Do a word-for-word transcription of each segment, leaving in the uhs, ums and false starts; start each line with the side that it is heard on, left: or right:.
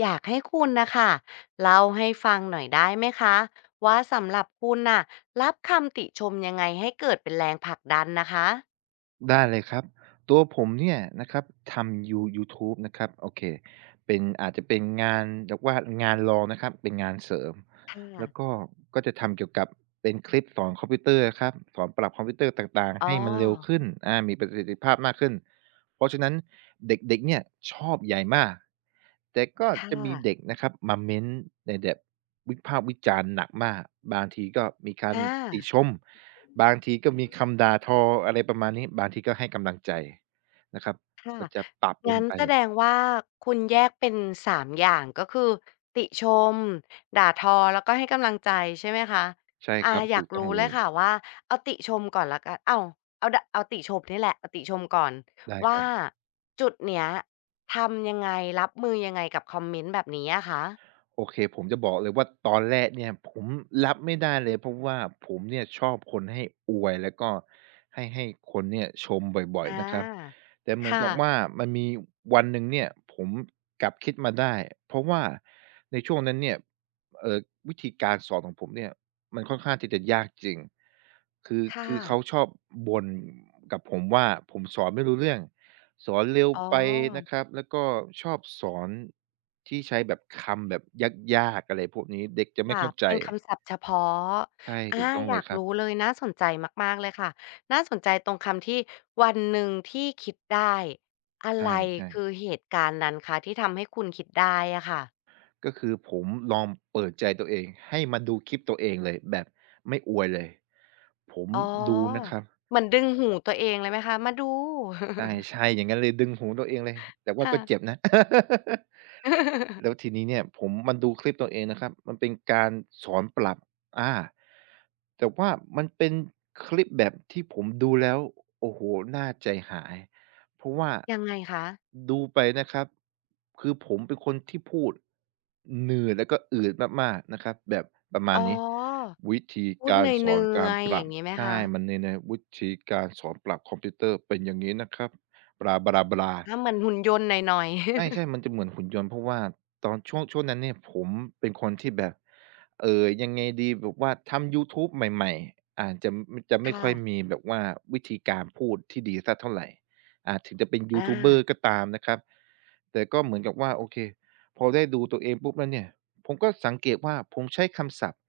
left: อยากให้คุณนะคะเล่าให้ฟังหน่อยได้ไหมคะว่าสำหรับคุณน่ะรับคำติชมยังไงให้เกิดเป็นแรงผลักดันนะคะ
right: ได้เลยครับตัวผมเนี่ยนะครับทำยูยูทูบนะครับโอเคเป็นอาจจะเป็นงานเรียกว่างานรองนะครับเป็นงานเสริม
left: ค่
right: แล้ว
left: ะ
right: ก็ก็จะทำเกี่ยวกับเป็นคลิปสอนคอมพิวเตอร์อะครับสอนปรับคอมพิวเตอร์ต่าง
left: อ๋
right: ๆ
left: อ
right: ให้มันเร็วขึ้นอามีประสิทธิภาพมากขึ้นเพราะฉะนั้นเด็กๆเนี่ยชอบใหญ่มากแต่ก็
left: ค่ะ
right: จะมีเด็กนะครับมาเม้นต์ในแบบวิพากษ์วิจารณ์หนักมากบางทีก็มีการ
left: อา
right: ติชม บางทีก็มีคำด่าทออะไรประมาณนี้บางทีก็ให้กำลังใจนะครับ
left: ค่ะ
right: มันจะปะปน
left: งั้น
right: ไป
left: แสดงว่าคุณแยกเป็นสามอย่างก็คือติชมด่าทอแล้วก็ให้กำลังใจใช่ไหมคะ
right: ใช่ค
left: อา
right: รับ
left: อยา
right: ถู
left: ก
right: กต้อง
left: รู้
right: เล
left: เลย
right: ย
left: ค่ะว่าเอาติชมก่อนแล้วกันอ้าวเอาดะเอาติชมนี่แหละเอาติชมก่อน
right: ได้ค
left: ว่า
right: รับ
left: จุดเนี้ยทำยังไงรับมือยังไงกับคอมเมนต์แบบนี้อะคะ
right: โอเคผมจะบอกเลยว่าตอนแรกเนี่ยผมรับไม่ได้เลยเพราะว่าผมเนี่ยชอบคนให้อวยแล้วก็ให้ให้คนเนี่ยชมบ่อย
left: อา
right: ๆนะครับแต่เหมือน
left: ค่ะ
right: กับว่ามันมีวันหนึ่งเนี่ยผมกลับคิดมาได้เพราะว่าในช่วงนั้นเนี่ยเอ่อวิธีการสอนของผมเนี่ยมันค่อนข้างที่จะยากจริงคือ
left: ค่ะ
right: คือเขาชอบบ่นกับผมว่าผมสอนไม่รู้เรื่อง สอนเร็ว
left: อ๋อ
right: ไปนะครับแล้วก็ชอบสอนที่ใช้แบบคำแบบยากๆอะไรพวกนี้เด็กจะไม่
left: ค่ะ
right: เข้าใจ
left: เป็นคำศัพท์เฉพาะ
right: ใช่
left: อา
right: ถูกต้อง
left: อ
right: เล
left: ยา
right: ย
left: ก
right: ครับ
left: รู้เลยน่าสนใจมากๆเลยค่ะน่าสนใจตรงคำที่วันหนึ่งที่คิดได้อะ
right: ใ
left: ไร
right: ช่
left: คือ
right: ๆ
left: เหตุการณ์นั้นคะที่ทำให้คุณคิดได้อะค่ะ
right: ก็คือผมลองเปิดใจตัวเองให้มาดูคลิปตัวเองเลยแบบไม่อวยเลยผม
left: อ๋อ
right: ดูนะครับ
left: เหมือนดึงหูตัวเองเลยไหมคะมาดู
right: ใ ช่ๆอย่างงั้นเลยดึงหูตัวเองเลย แต่ว่า
left: ค่ะ
right: ก็เจ็บนะ แล้ว ทีนี้เนี่ยผมมาดูคลิปตัวเองนะครับ มันเป็นการสอนปรับอาแต่ว่ามันเป็นคลิปแบบที่ผมดูแล้วโอ้โหน่าใจหาย เพราะว่า
left: ยังไงคะ
right: ดูไปนะครับคือผมเป็นคนที่พูดเหนื่อยแล้วก็อืดมากๆนะครับแบบประมา
left: อ๋อ
right: ณนี้วิธี
left: พูด
right: กา
left: เห
right: ร
left: นื
right: สอน
left: ่
right: กา
left: อ
right: ร
left: ย
right: ป
left: ๆอ
right: รั
left: ย่า
right: บ
left: งงี้ไหม
right: ใช่
left: คะ
right: มันเนี่ยนะวิธีการสอนปรับคอมพิวเตอร์เป็นอย่างงี้นะครับบลาๆ
left: อา
right: ๆ
left: เหมือนหุ่นยนต์หน่อย
right: ใช่ๆมั
left: ๆ
right: นจะเหมือนหุ่นยนต์เพราะว่าตอนช่วงช่วงนั้นเนี่ยผมเป็นคนที่แบบเอ่อยังไงดีแบบว่าทำยูทูบใหม่ๆอาจจะจะ ไม่ค่อย
left: ค่ะ
right: มีแบบว่าวิธีการพูดที่ดีสักเท่าไรอ่าถึงจะเป็นยู
left: อา
right: ทูบเบอร์ก็ตามนะครับแต่ก็เหมือนกับว่าโอเคพอได้ดูตัวเองปุ๊บแล้วเนี่ยผมก็สังเกตว่าผมใช้คำศัพท์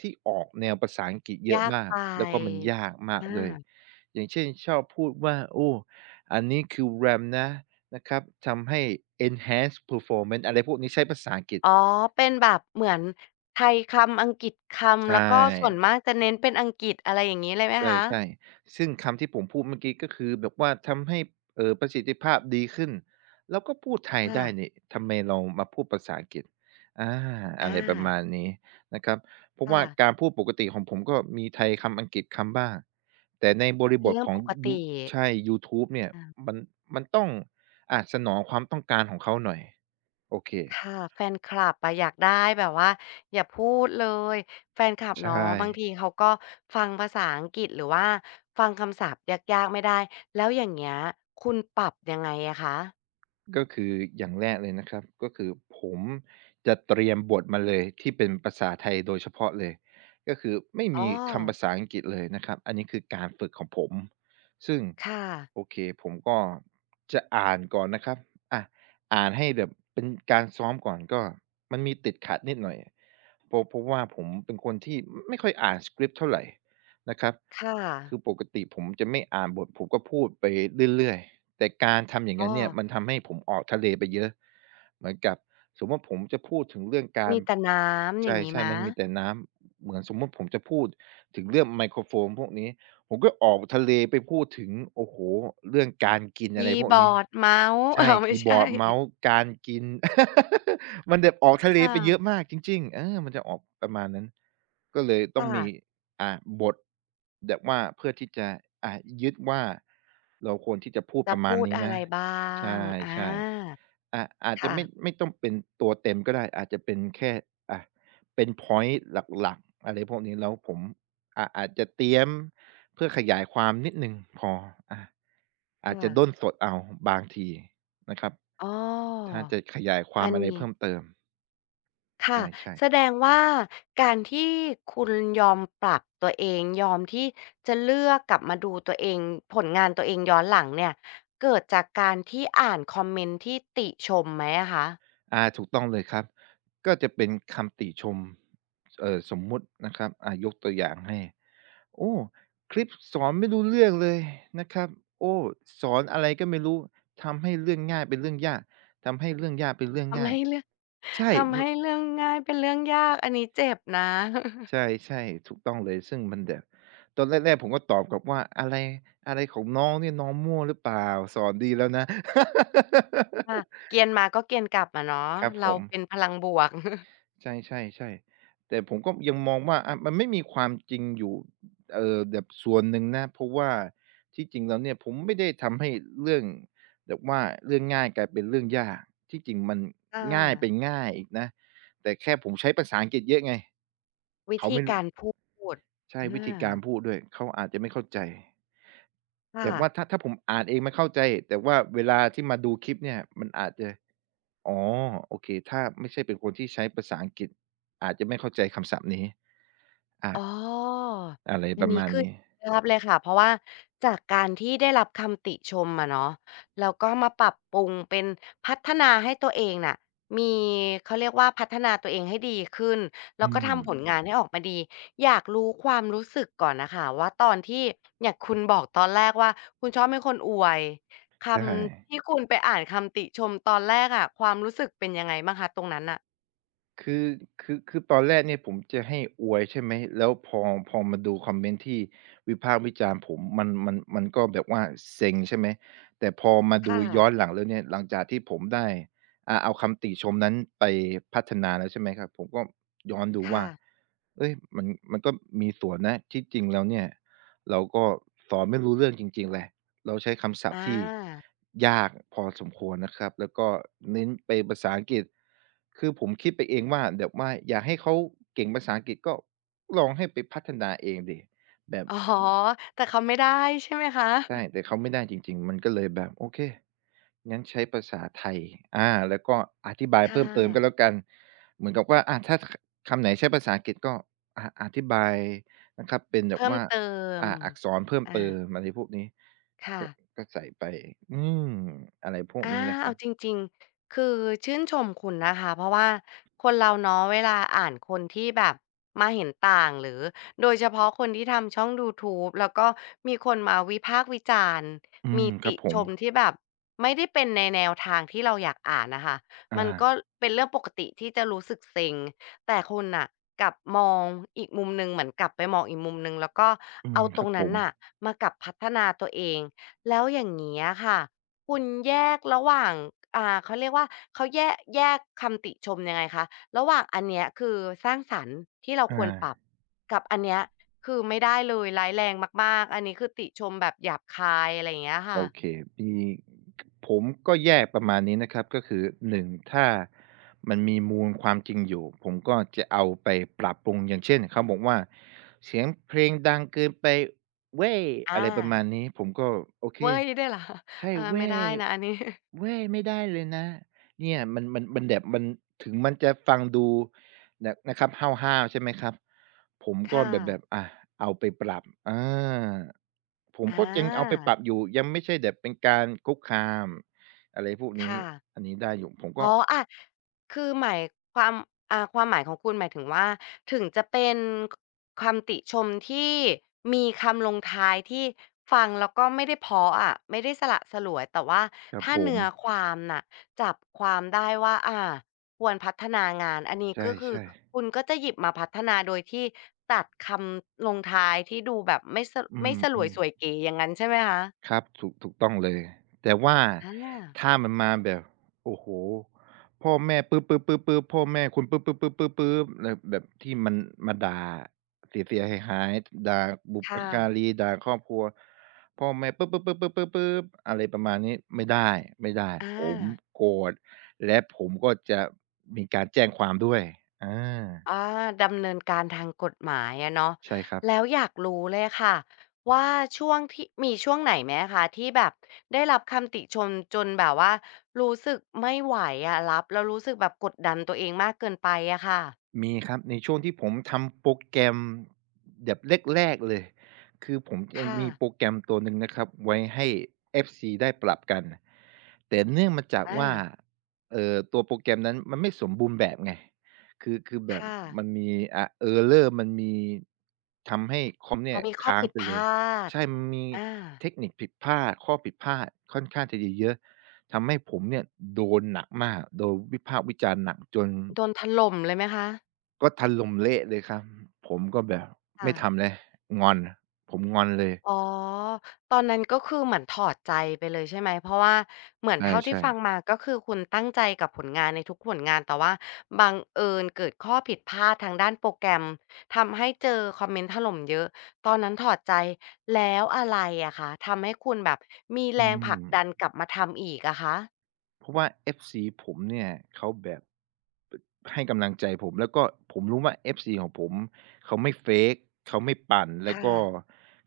right: ที่ออกแนวภาษาอังกฤษเยอะ
left: ยาก
right: มา
left: ไป
right: กแล้วก็มันยากมา
left: อ
right: กเลย
left: า
right: อย่างเช่นชอบพูดว่าโอ้อันนี้คือ RAM นะ นะครับทำให้ enhanced performance อะไรพวกนี้ใช้ภาษาอังกฤษ
left: อ๋อเป็นแบบเหมือนไทยคำอังกฤษค
right: ใช
left: ำแล้วก็ส่วน
right: ่
left: มากจะเน้นเป็นอังกฤษอะไรอย่างงี้เลยไหมคะ
right: ใช่ๆซึ่งคำที่ผมพูดเมื่อกี้ก็คือแบบว่าทำให้เอ่อประสิทธิภาพดีขึ้นเราก็พูดไทย
left: ค่ะ
right: ได้นี่ทำไมเรามาพูดภาษาอังกฤษอาอะไรประ
left: อา
right: มาณนี้นะครับเพราะ
left: ค่ะ
right: ว่าการพูดปกติของผมก็มีไทยคำอังกฤษคำบ้างแต่ในบริ
left: เป็
right: บ
left: น
right: ท
left: เรื่อง
right: ขอ
left: ป
right: ง
left: ก
right: ยุ
left: ติ
right: ใช่ยูทูบเนี่ย
left: อา
right: มันมันต้องอะสนองความต้องการของเขาหน่อยโอเค
left: ค่ะแฟนคลับอะอยากได้แบบว่าอย่าพูดเลย แฟนคลับ
right: ใช่
left: เนาะบางทีเขาก็ฟังภาษาอังกฤษหรือว่าฟังคำศัพท์ยากๆไม่ได้ แล้วอย่างเงี้ยคุณปรับยังไงอะคะ
right: ก็คืออย่างแรกเลยนะครับก็คือผมจะเตรียมบทมาเลยที่เป็นภาษาไทยโดยเฉพาะเลยก็คือไม่
left: อ๋อ
right: มีคำภาษาอังกฤษเลยนะครับอันนี้คือการฝึกของผมซึ่ง
left: ค่ะ
right: โอเคผมก็จะอ่านก่อนนะครับอ่ะอ่านให้แบบเป็นการซ้อมก่อนก็มันมีติดขัดนิดหน่อยเพราะเพราะว่าผมเป็นคนที่ไม่ค่อยอ่านสกริปต์เท่าไหร่ นะครับ
left: ค่ะ
right: คือปกติผมจะไม่อ่านบทผมก็พูดไปเรื่อยๆแต่การทำอย่าง
left: อ้
right: นั้น
left: อ
right: เนี่ยมันทำให้ผมออกทะเลไปเยอะเหมือนกับสมมุติผมจะพูดถึงเรื่องการ
left: มีแต่น้ำ
right: ใ
left: อย่างงี้ไห
right: ช่
left: ม
right: ๆมันมีแต่น้ำเหมือนสมมุติผมจะพูดถึงเรื่องไมโครโฟนพวกนี้ผมก็ออกทะเลไปพูดถึงโอ้โฮเรื่องการกินอะ
left: คี
right: ไรพ
left: ย์
right: ว
left: บ
right: ก
left: อ
right: นี้
left: ร์ดเมาส์
right: ใช่
left: อ้าวไม่
right: คีย์บ
left: ใช่
right: อร์ดเมาส์การกิน มันแบบออกทะ
left: ค
right: เลไปเยอะ
left: ่ะ
right: มากจริงๆเออมันจะออกประมาณนั้นก็เลยต้องมี
left: ค่ะ
right: อ่าบทแบบว่าเพื่อที่จะอ่ายึดว่าเราควรที่จะพูด
left: จะ
right: ประมาณ
left: พูด
right: นี้
left: อะไร
right: นะ
left: บ้าง
right: ใช่
left: อา
right: ใช่อ่าอาจจะ
left: ค่ะ
right: ไม่ไม่ต้องเป็นตัวเต็มก็ได้อาจจะเป็นแค่อ่าเป็นพ็อยต์หลักๆอะไรพวกนี้แล้วผมอ่าอาจจะเตรียมเพื่อขยายความนิดหนึ่งพออาอาจ
left: ค่ะ
right: จะด้นสดเอาบางทีนะครับ
left: อ้อ
right: ถ้าจะขยายควา
left: อั
right: ม
left: น
right: อะไร
left: นี้
right: เพิ่มเติม
left: ค่ะ
right: ใช่ใช่
left: แสดงว่าการที่คุณยอมปรับตัวเองยอมที่จะเลือกกลับมาดูตัวเองผลงานตัวเองย้อนหลังเนี่ยเกิดจากการที่อ่านคอมเมนต์ที่ติชมไหมอะคะ
right: อาถูกต้องเลยครับก็จะเป็นคำติชมเอ่อสมมุตินะครับอายกตัวอย่างให้โอ้คลิปสอนไม่รู้เรื่องเลยนะครับโอ้สอนอะไรก็ไม่รู้ทำให้เรื่องง่ายเป็นเรื่องยากทำให้เรื่องยากเป็นเรื่อง
left: ทำ
right: ง่าย
left: ให้เรื่อง
right: ใช่ ม
left: ทำให้เรื่องง่ายเป็นเรื่องยาก อันนี้เจ็บนะ
right: ใช่ๆถูกต้องเลยซึ่งมันแบบตอนแรกๆผมก็ตอบกลับว่าอะไรอะไรของน้องเนี่ยน้องมั่วหรือเปล่าสอนดีแล้วนะ
left: ค่ะเกรียนมาก็เกรียนกลับอะเนาะ
right: ครับผ
left: เรา
right: ม
left: เป็นพลังบวก
right: ใช่ๆๆแต่ผมก็ยังมองว่าอะมันไม่มีความจริงอยู่เอ่อแบบส่วนหนึ่งนะเพราะว่าที่จริงแล้วเนี่ยผมไม่ได้ทำให้เรื่องแบบว่าเรื่องง่ายกลายเป็นเรื่องยากที่จริงมัน
left: อา
right: ง่ายไปง่ายอีกนะแต่แค่ผมใช้ภาษาอังกฤษเยอะไง
left: วิ
right: เขา
left: ธี
right: ไม่
left: การพูด
right: ใช่วิ
left: อา
right: ธีการพูดด้วยเขาอาจจะไม่เข้าใจ
left: ค่ะ
right: แต่ว่าถ้าถ้าผมอ่านเองมันเข้าใจแต่ว่าเวลาที่มาดูคลิปเนี่ยมันอาจจะ อ๋อโอเคถ้าไม่ใช่เป็นคนที่ใช้ภาษาอังกฤษอาจจะไม่เข้าใจคำศัพท์นี้
left: อ๋อ
right: อาอะไร
left: อั
right: ป
left: น
right: ระ
left: นี้
right: มาณ
left: คือ
right: นี้
left: เห็นภาพเลย ค่ะเพราะว่าจากการที่ได้รับคำติชมอะเนาะแล้วก็มาปรับปรุงเป็นพัฒนาให้ตัวเองน่ะมีเขาเรียกว่าพัฒนาตัวเองให้ดีขึ้น แล้
right: อื
left: วก็
right: ม
left: ทำผลงานให้ออกมาดี อยากรู้ความรู้สึกก่อนน่ะค่ะว่าตอนที่อย่างคุณบอกตอนแรกว่าคุณชอบเป็นคนอวยค
right: ใช่
left: ำที่คุณไปอ่านคำติชมตอนแรกอะความรู้สึกเป็นยังไงบ้างคะตรงนั้นน่ะ
right: คือคือคือตอนแรกเนี่ยผมจะให้อวยใช่ไหมแล้วพอพอมาดูคอมเมนต์ที่วิพากษ์วิจารณ์ผมมันมันมันก็แบบว่าเซ็งใช่ไหมแต่พอมาดู
left: ค่ะ
right: ย้อนหลังแล้วเนี่ยหลังจากที่ผมได้อ่าเอาคำติชมนั้นไปพัฒนาแล้วใช่ไหมครับผมก็ย้อนดู
left: ค่ะ
right: ว่าเฮ้ยมันมันก็มีส่วนนะที่จริงแล้วเนี่ยเราก็สอนไม่รู้เรื่องจริงๆแหละ เราใช้คำศัพท์
left: อา
right: ที่ยากพอสมควรนะครับแล้วก็เน้นไปภาษาอังกฤษคือผมคิดไปเองว่าเดี๋ยวว่าอยากให้เขาเก่งภาษาอังกฤษก็ลองให้ไปพัฒนาเองดิแบบ
left: อ๋อ แต่เขาไม่ได้ใช่ไหมคะ
right: ใช่แต่เขาไม่ได้จริงๆมันก็เลยแบบโอเคงั้นใช้ภาษาไทยอาแล้วก็อธิบาย
left: ค่ะ
right: เพิ่มเติมก็แล้วกันเหมือนกับว่าอาถ้าคคำไหนใช้ภาษาอังกฤษก็อาอธิบายนะครับเป็นแบบ
left: เพิ่ม
right: ว่า
left: เติม
right: อ่าอักษรเพิ่ม
left: อา
right: เติมอะไรพวกนี้
left: ค่ะ
right: ก็ก็ใส่ไปอืมอะไรพวก
left: อา
right: นี้นะค
left: เอา
right: รั
left: จ
right: บ
left: ริงๆคือชื่นชมคุณนะคะเพราะว่าคนเราเนาะเวลาอ่านคนที่แบบมาเห็นต่างหรือโดยเฉพาะคนที่ทำช่องยูทูบแล้วก็มีคนมาวิพากษ์วิจารณ์
right: อื
left: มี
right: มครั
left: ติ
right: บผ
left: ช
right: ม
left: มที่แบบไม่ได้เป็นในแนวทางที่เราอยากอ่านน่ะค่ะมั
right: อา
left: นก็เป็นเรื่องปกติที่จะรู้สึกเซ็งแต่คุณน่ะกลับมองอีกมุมหนึ่งเหมือนกลับไปมองอีกมุมหนึ่งแล้วก็
right: อืม
left: เอาต
right: ค
left: ร
right: รั
left: ง
right: บผ
left: นั้น
right: ม
left: น่ะมากลับพัฒนาตัวเองแล้วอย่างเงี้ยค่ะ คุณแยกระหว่างอ่าเขาเรียกว่าเขาแยกแยกคำติชมยังไงคะระหว่างอันเนี้ยคือสร้างสรรค์ที่เราค
right: อา
left: วรปรับกับอันเนี้ยคือไม่ได้เลยร้ายแรงมากๆ อันนี้คือติชมแบบหยาบคายอะไรอย่างเงี้ย
right: โอ
left: ค่ะ
right: เคมีผมก็แยกประมาณนี้นะครับก็คือหนึ่งถ้ามันมีมูลความจริงอยู่ผมก็จะเอาไปปรับปรุงอย่างเช่นเขาบอกว่าเสียงเพลงดังเกินไปเว้ยอะ
left: อา
right: ไรประมาณนี้ผมก็โอเค
left: เว้ยด้วยเหรอคะ
right: ใช่
left: อาไม่
right: แว่
left: ได้นะอันนี้
right: แว่ไม่ได้เลยนะเนี่ยมันมันมันแบบมันถึงมันจะฟังดูนะนะครับห้าวๆใช่ไหมครับผมก็
left: ค่ะ
right: แบบแบบอะเอาไปปรับอาผม
left: อ
right: ก็ยังเอาไปปรับ
left: า
right: อยู่ยังไม่ใช่แบบเป็นการคุกคามอะไรพวกนี้
left: ค่ะ
right: อันนี้ได้อยู่ผม
left: อ๋อ
right: ก็
left: อะคือหมายความอ่าความหมายของคุณหมายถึงว่าถึงจะเป็นคคำติชมที่มีคำลงท้ายที่ฟังแล้วก็ไม่ได้เพราะอะไม่ได้สละสลวยแต่ว่า
right: ครับ
left: ถ้า
right: ผม
left: เนื้อความน่ะจับความได้ว่าอาควรพัฒนางานอันนี้
right: ใช
left: ก็คือ
right: ่ๆ
left: คุณก็จะหยิบมาพัฒนาโดยที่ตัดคำลงท้ายที่ดูแบบไม่ส
right: อื
left: ไม่สลวย
right: ม
left: สวย
right: ๆ
left: เก๋อย่างงั้นใช่ไหมคะ
right: ครับถูกถูกต้องเลยแต่ว่า
left: อา
right: ถ้ามันมาแบบโอ้โฮพ่อแม่ปื๊ดๆๆๆพ่อแม่คุณปื๊ดๆๆๆๆแบบแบบที่มันมาด่าเสียๆหายๆด่าบุพ
left: ค่ะ
right: การีด่าครอบครัวพ่อแม่ปื๊ดๆๆๆๆอะไรประมาณนี้ไม่ได้ไม่ได้
left: อ
right: ผม
left: า
right: โกรธและผมก็จะมีการแจ้งความด้วยอา
left: อ่าดำเนินการทางกฎหมายอะเนาะ
right: ใช่ครับ
left: แล้วอยากรู้เลยค่ะว่าช่วงที่มีช่วงไหนไหมคะที่แบบได้รับคำติชมจนแบบว่ารู้สึกไม่ไหวอะรับแล้วรู้สึกแบบกดดันตัวเองมากเกินไปอะค่ะ
right: มีครับในช่วงที่ผมทำโปรแกรมแบบแรกๆเลยคือผมจะ
left: ค่ะ
right: มีโปรแกรมตัวหนึ่งนะครับไว้ให้ เอฟ ซี ได้ปรับกันแต่เนื่องมาจาก
left: อา
right: ว่าเอ่อตัวโปรแกรมนั้นมันไม่สมบูรณ์แบบไงคือคือแบบ
left: ค่ะ
right: มันมีอ่า Error มันมีทำให้คอมเนี่
left: เรา
right: ย
left: มีข้อ
right: ค้าง
left: ผิด
right: ไป
left: พ
right: เล
left: ล
right: ย
left: าด
right: ใช่มันมี
left: อา
right: เทคนิคผิดพลาดข้อผิดพลาดค่อนข้างจะเยอะๆทำให้ผมเนี่ยโดนหนักมากโดนวิพากษ์วิจารณ์หนักจน
left: โดนถล่มเลยไหมคะ
right: ก็ถล่มเละเลยครับผมก็แบบ
left: ค่ะ
right: ไม่ทำแล้วงอนผมงอนเลย
left: อ๋อตอนนั้นก็คือเหมือนถอดใจไปเลยใช่ไหมเพราะว่าเหมือนเท่าที่
right: ใช่
left: ฟัง
right: ๆ
left: มาก็คือคุณตั้งใจกับผลงานในทุกผลงาน แต่ว่าบังเอิญเกิดข้อผิดพลาดทางด้านโปรแกรมทำให้เจอคอมเมนต์ถล่มเยอะตอนนั้นถอดใจแล้วอะไรอะคะทำให้คุณแบบมีแร
right: อื
left: งผ
right: ม
left: ลักดันกลับมาทำอีกอะคะ
right: เพราะว่า เอฟ ซี ผมเนี่ยเขาแบบ ให้กำลังใจผมแล้วก็ผมรู้ว่า เอฟ ซี ของผมเขาไม่ fake เขาไม่ปั่นแล้ว
left: ค่ะ
right: ก็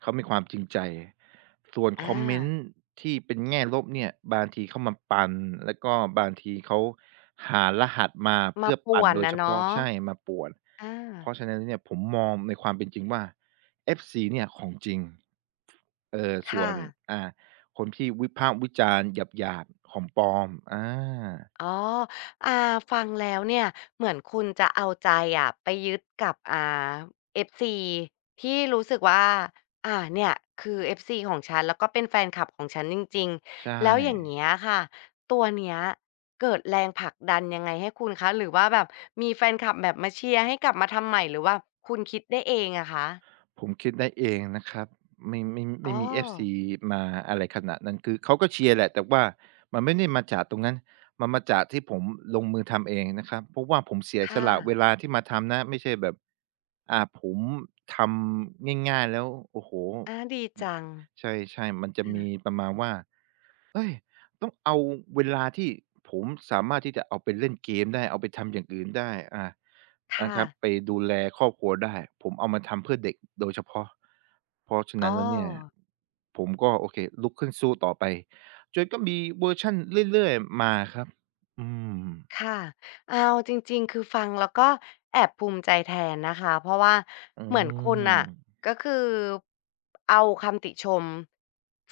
right: เขามีความจริงใจส่วน
left: อ
right: คอมเมน
left: า
right: ต์ที่เป็นแง่ลบเนี่ยบางทีเขามาปั่นแล้วก็บางทีเขาหารหัสมา
left: มา
right: เพื่อ
left: ป่ว
right: ปั่น
left: น
right: โดย
left: นะ
right: เฉพาะ
left: เนาะ
right: ใช่มาป่วน
left: อา
right: เพราะฉะนั้นเนี่ยผมมองในความเป็นจริงว่า เอฟ ซี เนี่ยของจริงเอ่อส่ว
left: ค่ะ
right: นอ่าคนที่วิพากษ์วิจารณ์หยาบๆของปลอมอา
left: อ๋ออ่าฟังแล้วเนี่ยเหมือนคุณจะเอาใจอะไปยึดกับอ่า เอฟ ซี ที่รู้สึกว่าอ่าเนี่ยคือ เอฟ ซี ของฉันแล้วก็เป็นแฟนคลับของฉันจริง
right: ใช่
left: ๆแล้วอย่างเงี้ยค่ะตัวเนี้ยเกิดแรงผลักดันยังไงให้คุณคะหรือว่าแบบมีแฟนคลับแบบมาเชียร์ให้กลับมาทำใหม่หรือว่าคุณคิดได้เองอะคะ
right: ผมคิดได้เองนะครับไม่ไม่ไม่
left: อ๋อ
right: มีเอฟซีมาอะไรขนาดนั้นคือเขาก็เชียร์แหละแต่ว่ามันไม่ได้มาจากตรงนั้นมันมาจากที่ผมลงมือทำเองนะครับเพราะว่าผมเสียส
left: ค่ะ
right: ละเวลาที่มาทำนะไม่ใช่แบบอ่าผมทำง่ายๆแล้วโอ้โฮ
left: อา
right: ด
left: ดีจัง
right: ใช่ๆมันจะมี
left: อา
right: ประมาณว่า เฮ้ยต้องเอาเวลาที่ผมสามารถที่จะเอาไปเล่นเกมได้เอาไปทำอย่างอื่นได้อานะ
left: ค่ะ
right: ครับไปดูแลครอบครัวได้ผมเอามาทำเพื่อเด็กโดยเฉพาะเพราะฉะ
left: อ้อ
right: นั้นแล้วเนี่ยผมก็โอเคลุกขึ้นสู้ต่อไปจนก็มีเวอร์ชันเรื่อยๆมาครับอืม
left: ค่ะเอาจริงๆ คือฟังแล้วก็แอบภูมิใจแทนนะคะ เพราะว่า
right: อื
left: เหมือนคุณน่ะ
right: ม
left: ก็คือเอาคำติชม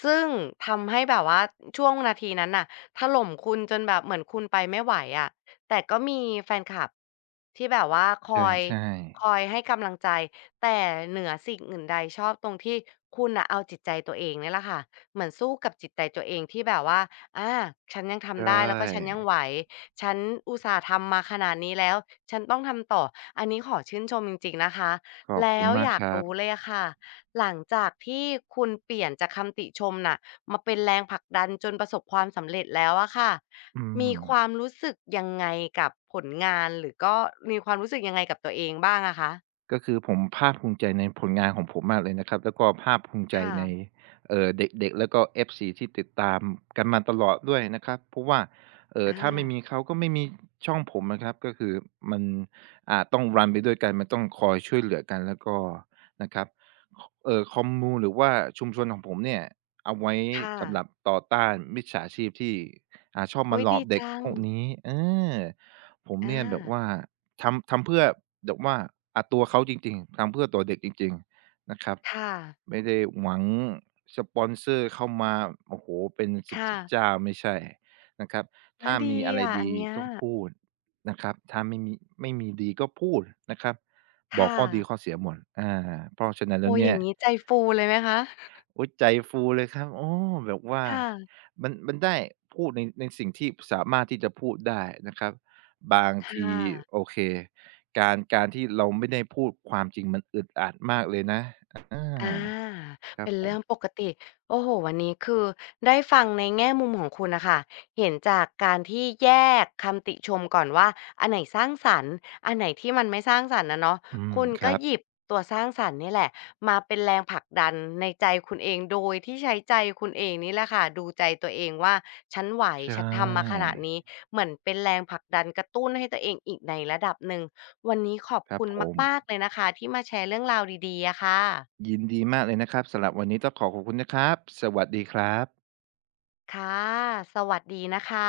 left: ซึ่งทำให้แบบว่าช่วงนาทีนั้นน่ะถล่มคุณจนแบบเหมือนคุณไปไม่ไหวอะแต่ก็มีแฟนคลับที่แบบว่าค
right: ใ
left: อย
right: ช่
left: คอ
right: ๆ
left: ยให้กำลังใจแต่เหนือสิ่งอื่นใดชอบตรงที่คุณน่ะเอาจิตใจตัวเองเนี่ยแหละค่ะเหมือนสู้กับจิตใจตัวเองที่แบบว่าอาฉันยัง
right: ใช
left: ทำได้แล้วก็ฉันยั
right: ่
left: งไหว ฉันอุตส่าห์ทำมาขนาดนี้แล้ว ฉันต้องทำต่ออันนี้ขอชื่นชมจริงๆนะคะ
right: ขอบ
left: แล้
right: คุณ
left: ว
right: มา
left: อ
right: ก
left: ยา
right: ค
left: ก
right: รับ
left: รู้เลยอะค่ะ หลังจากที่คุณเปลี่ยนจากคำติชมน่ะมาเป็นแรงผลักดันจนประสบความสำเร็จแล้วอะค่ะ
right: อื
left: มี
right: ม
left: ความรู้สึกยังไงกับผลงาน หรือก็มีความรู้สึกยังไงกับตัวเองบ้างอะคะ
right: ก็คือผมภาคภูมิใจในผลงานของผมมากเลยนะครับแล้วก็ภาคภูมิใจ
left: ค่ะ
right: ในเอ่อเด็กๆแล้วก็ เอฟ ซี ที่ติดตามกันมาตลอดด้วยนะครับเพราะว่าเอ่อ
left: อา
right: ถ้าไม่มีเขาก็ไม่มีช่องผมนะครับก็คือมันอ่าต้องรันไปด้วยกันมันต้องคอยช่วยเหลือกันแล้วก็นะครับคเอ่อคอมมูหรือว่าชุมชนของผมเนี่ยเอาไว้
left: ค่ะ
right: สำหรับต่อต้านมิจฉาชีพที่อ่าชอบ
left: โอ๊
right: มา
left: ย
right: หลอ
left: ดี
right: กเด็ก
left: จัง
right: พวกนี้เออผม
left: อา
right: เนี่ยแบบว่า ทำทำเพื่อแบบว่าอ่าตัวเขาจริงๆ ทำเพื่อตัวเด็กจริงๆนะครับ
left: ค่ะ
right: ไม่ได้หวังสปอนเซอร์เข้ามาโอ้โฮเป็น
left: ค่ะ
right: สิบๆเจ้าไม่ใช่นะครับ
left: อา
right: ถ้า
left: ดี
right: มีอะไร
left: อะอัน
right: ดี
left: เนี้ย
right: ก็พูดนะครับถ้าไม่มีไม่มีดีก็พูดนะครับบอก
left: ค่ะ
right: ข้อดีข้อเสียหมดอาเพราะฉะนั้น
left: โอ้
right: แล้ว
left: โฮอ
right: เนี่
left: ย่า
right: ย
left: งงี้ใจฟูเลยไหมคะ
right: โอ๊ยใจฟูเลยครับโอ้แบบว่า
left: ค่ะ
right: มันมันได้พูดในในสิ่งที่สามารถที่จะพูดได้นะครับบาง
left: ค่
right: ที
left: ะ
right: โอเคการการที่เราไม่ได้พูดความจริงมันอึดอัดมากเลยนะอา
left: อา
right: ครั
left: เป็
right: บ
left: น
right: ผ
left: เรื่
right: ม
left: องปกติโอ้โฮวันนี้คือได้ฟังในแง่มุมของคุณน่ะค่ะเห็นจากการที่แยกคำติชมก่อนว่าอันไหนสร้างสรรค์อันไหนที่มันไม่สร้างสรรค์อะเนาะ
right: อืม
left: คุณ
right: ค
left: ก็
right: รับ
left: หยิบตัวสร้างสรรค์นี่แหละมาเป็นแรงผลักดันในใจคุณเองโดยที่ใช้ใจคุณเองนี่แหละค่ะดูใจตัวเองว่าฉันไหว
right: ใช่
left: ฉันทำมาขนาดนี้เหมือนเป็นแรงผลักดันกระตุ้นให้ตัวเองอีกในระดับหนึ่งวันนี้ขอบ
right: ครับ
left: คุณ
right: ผม
left: มากๆเลยนะคะที่มาแชร์เรื่องราวดีๆอะค่ะ
right: ยินดีมากเลยนะครับสำหรับวันนี้ต้องขอขอบคุณนะครับสวัสดีครับ
left: ค่ะ สวัสดีนะคะ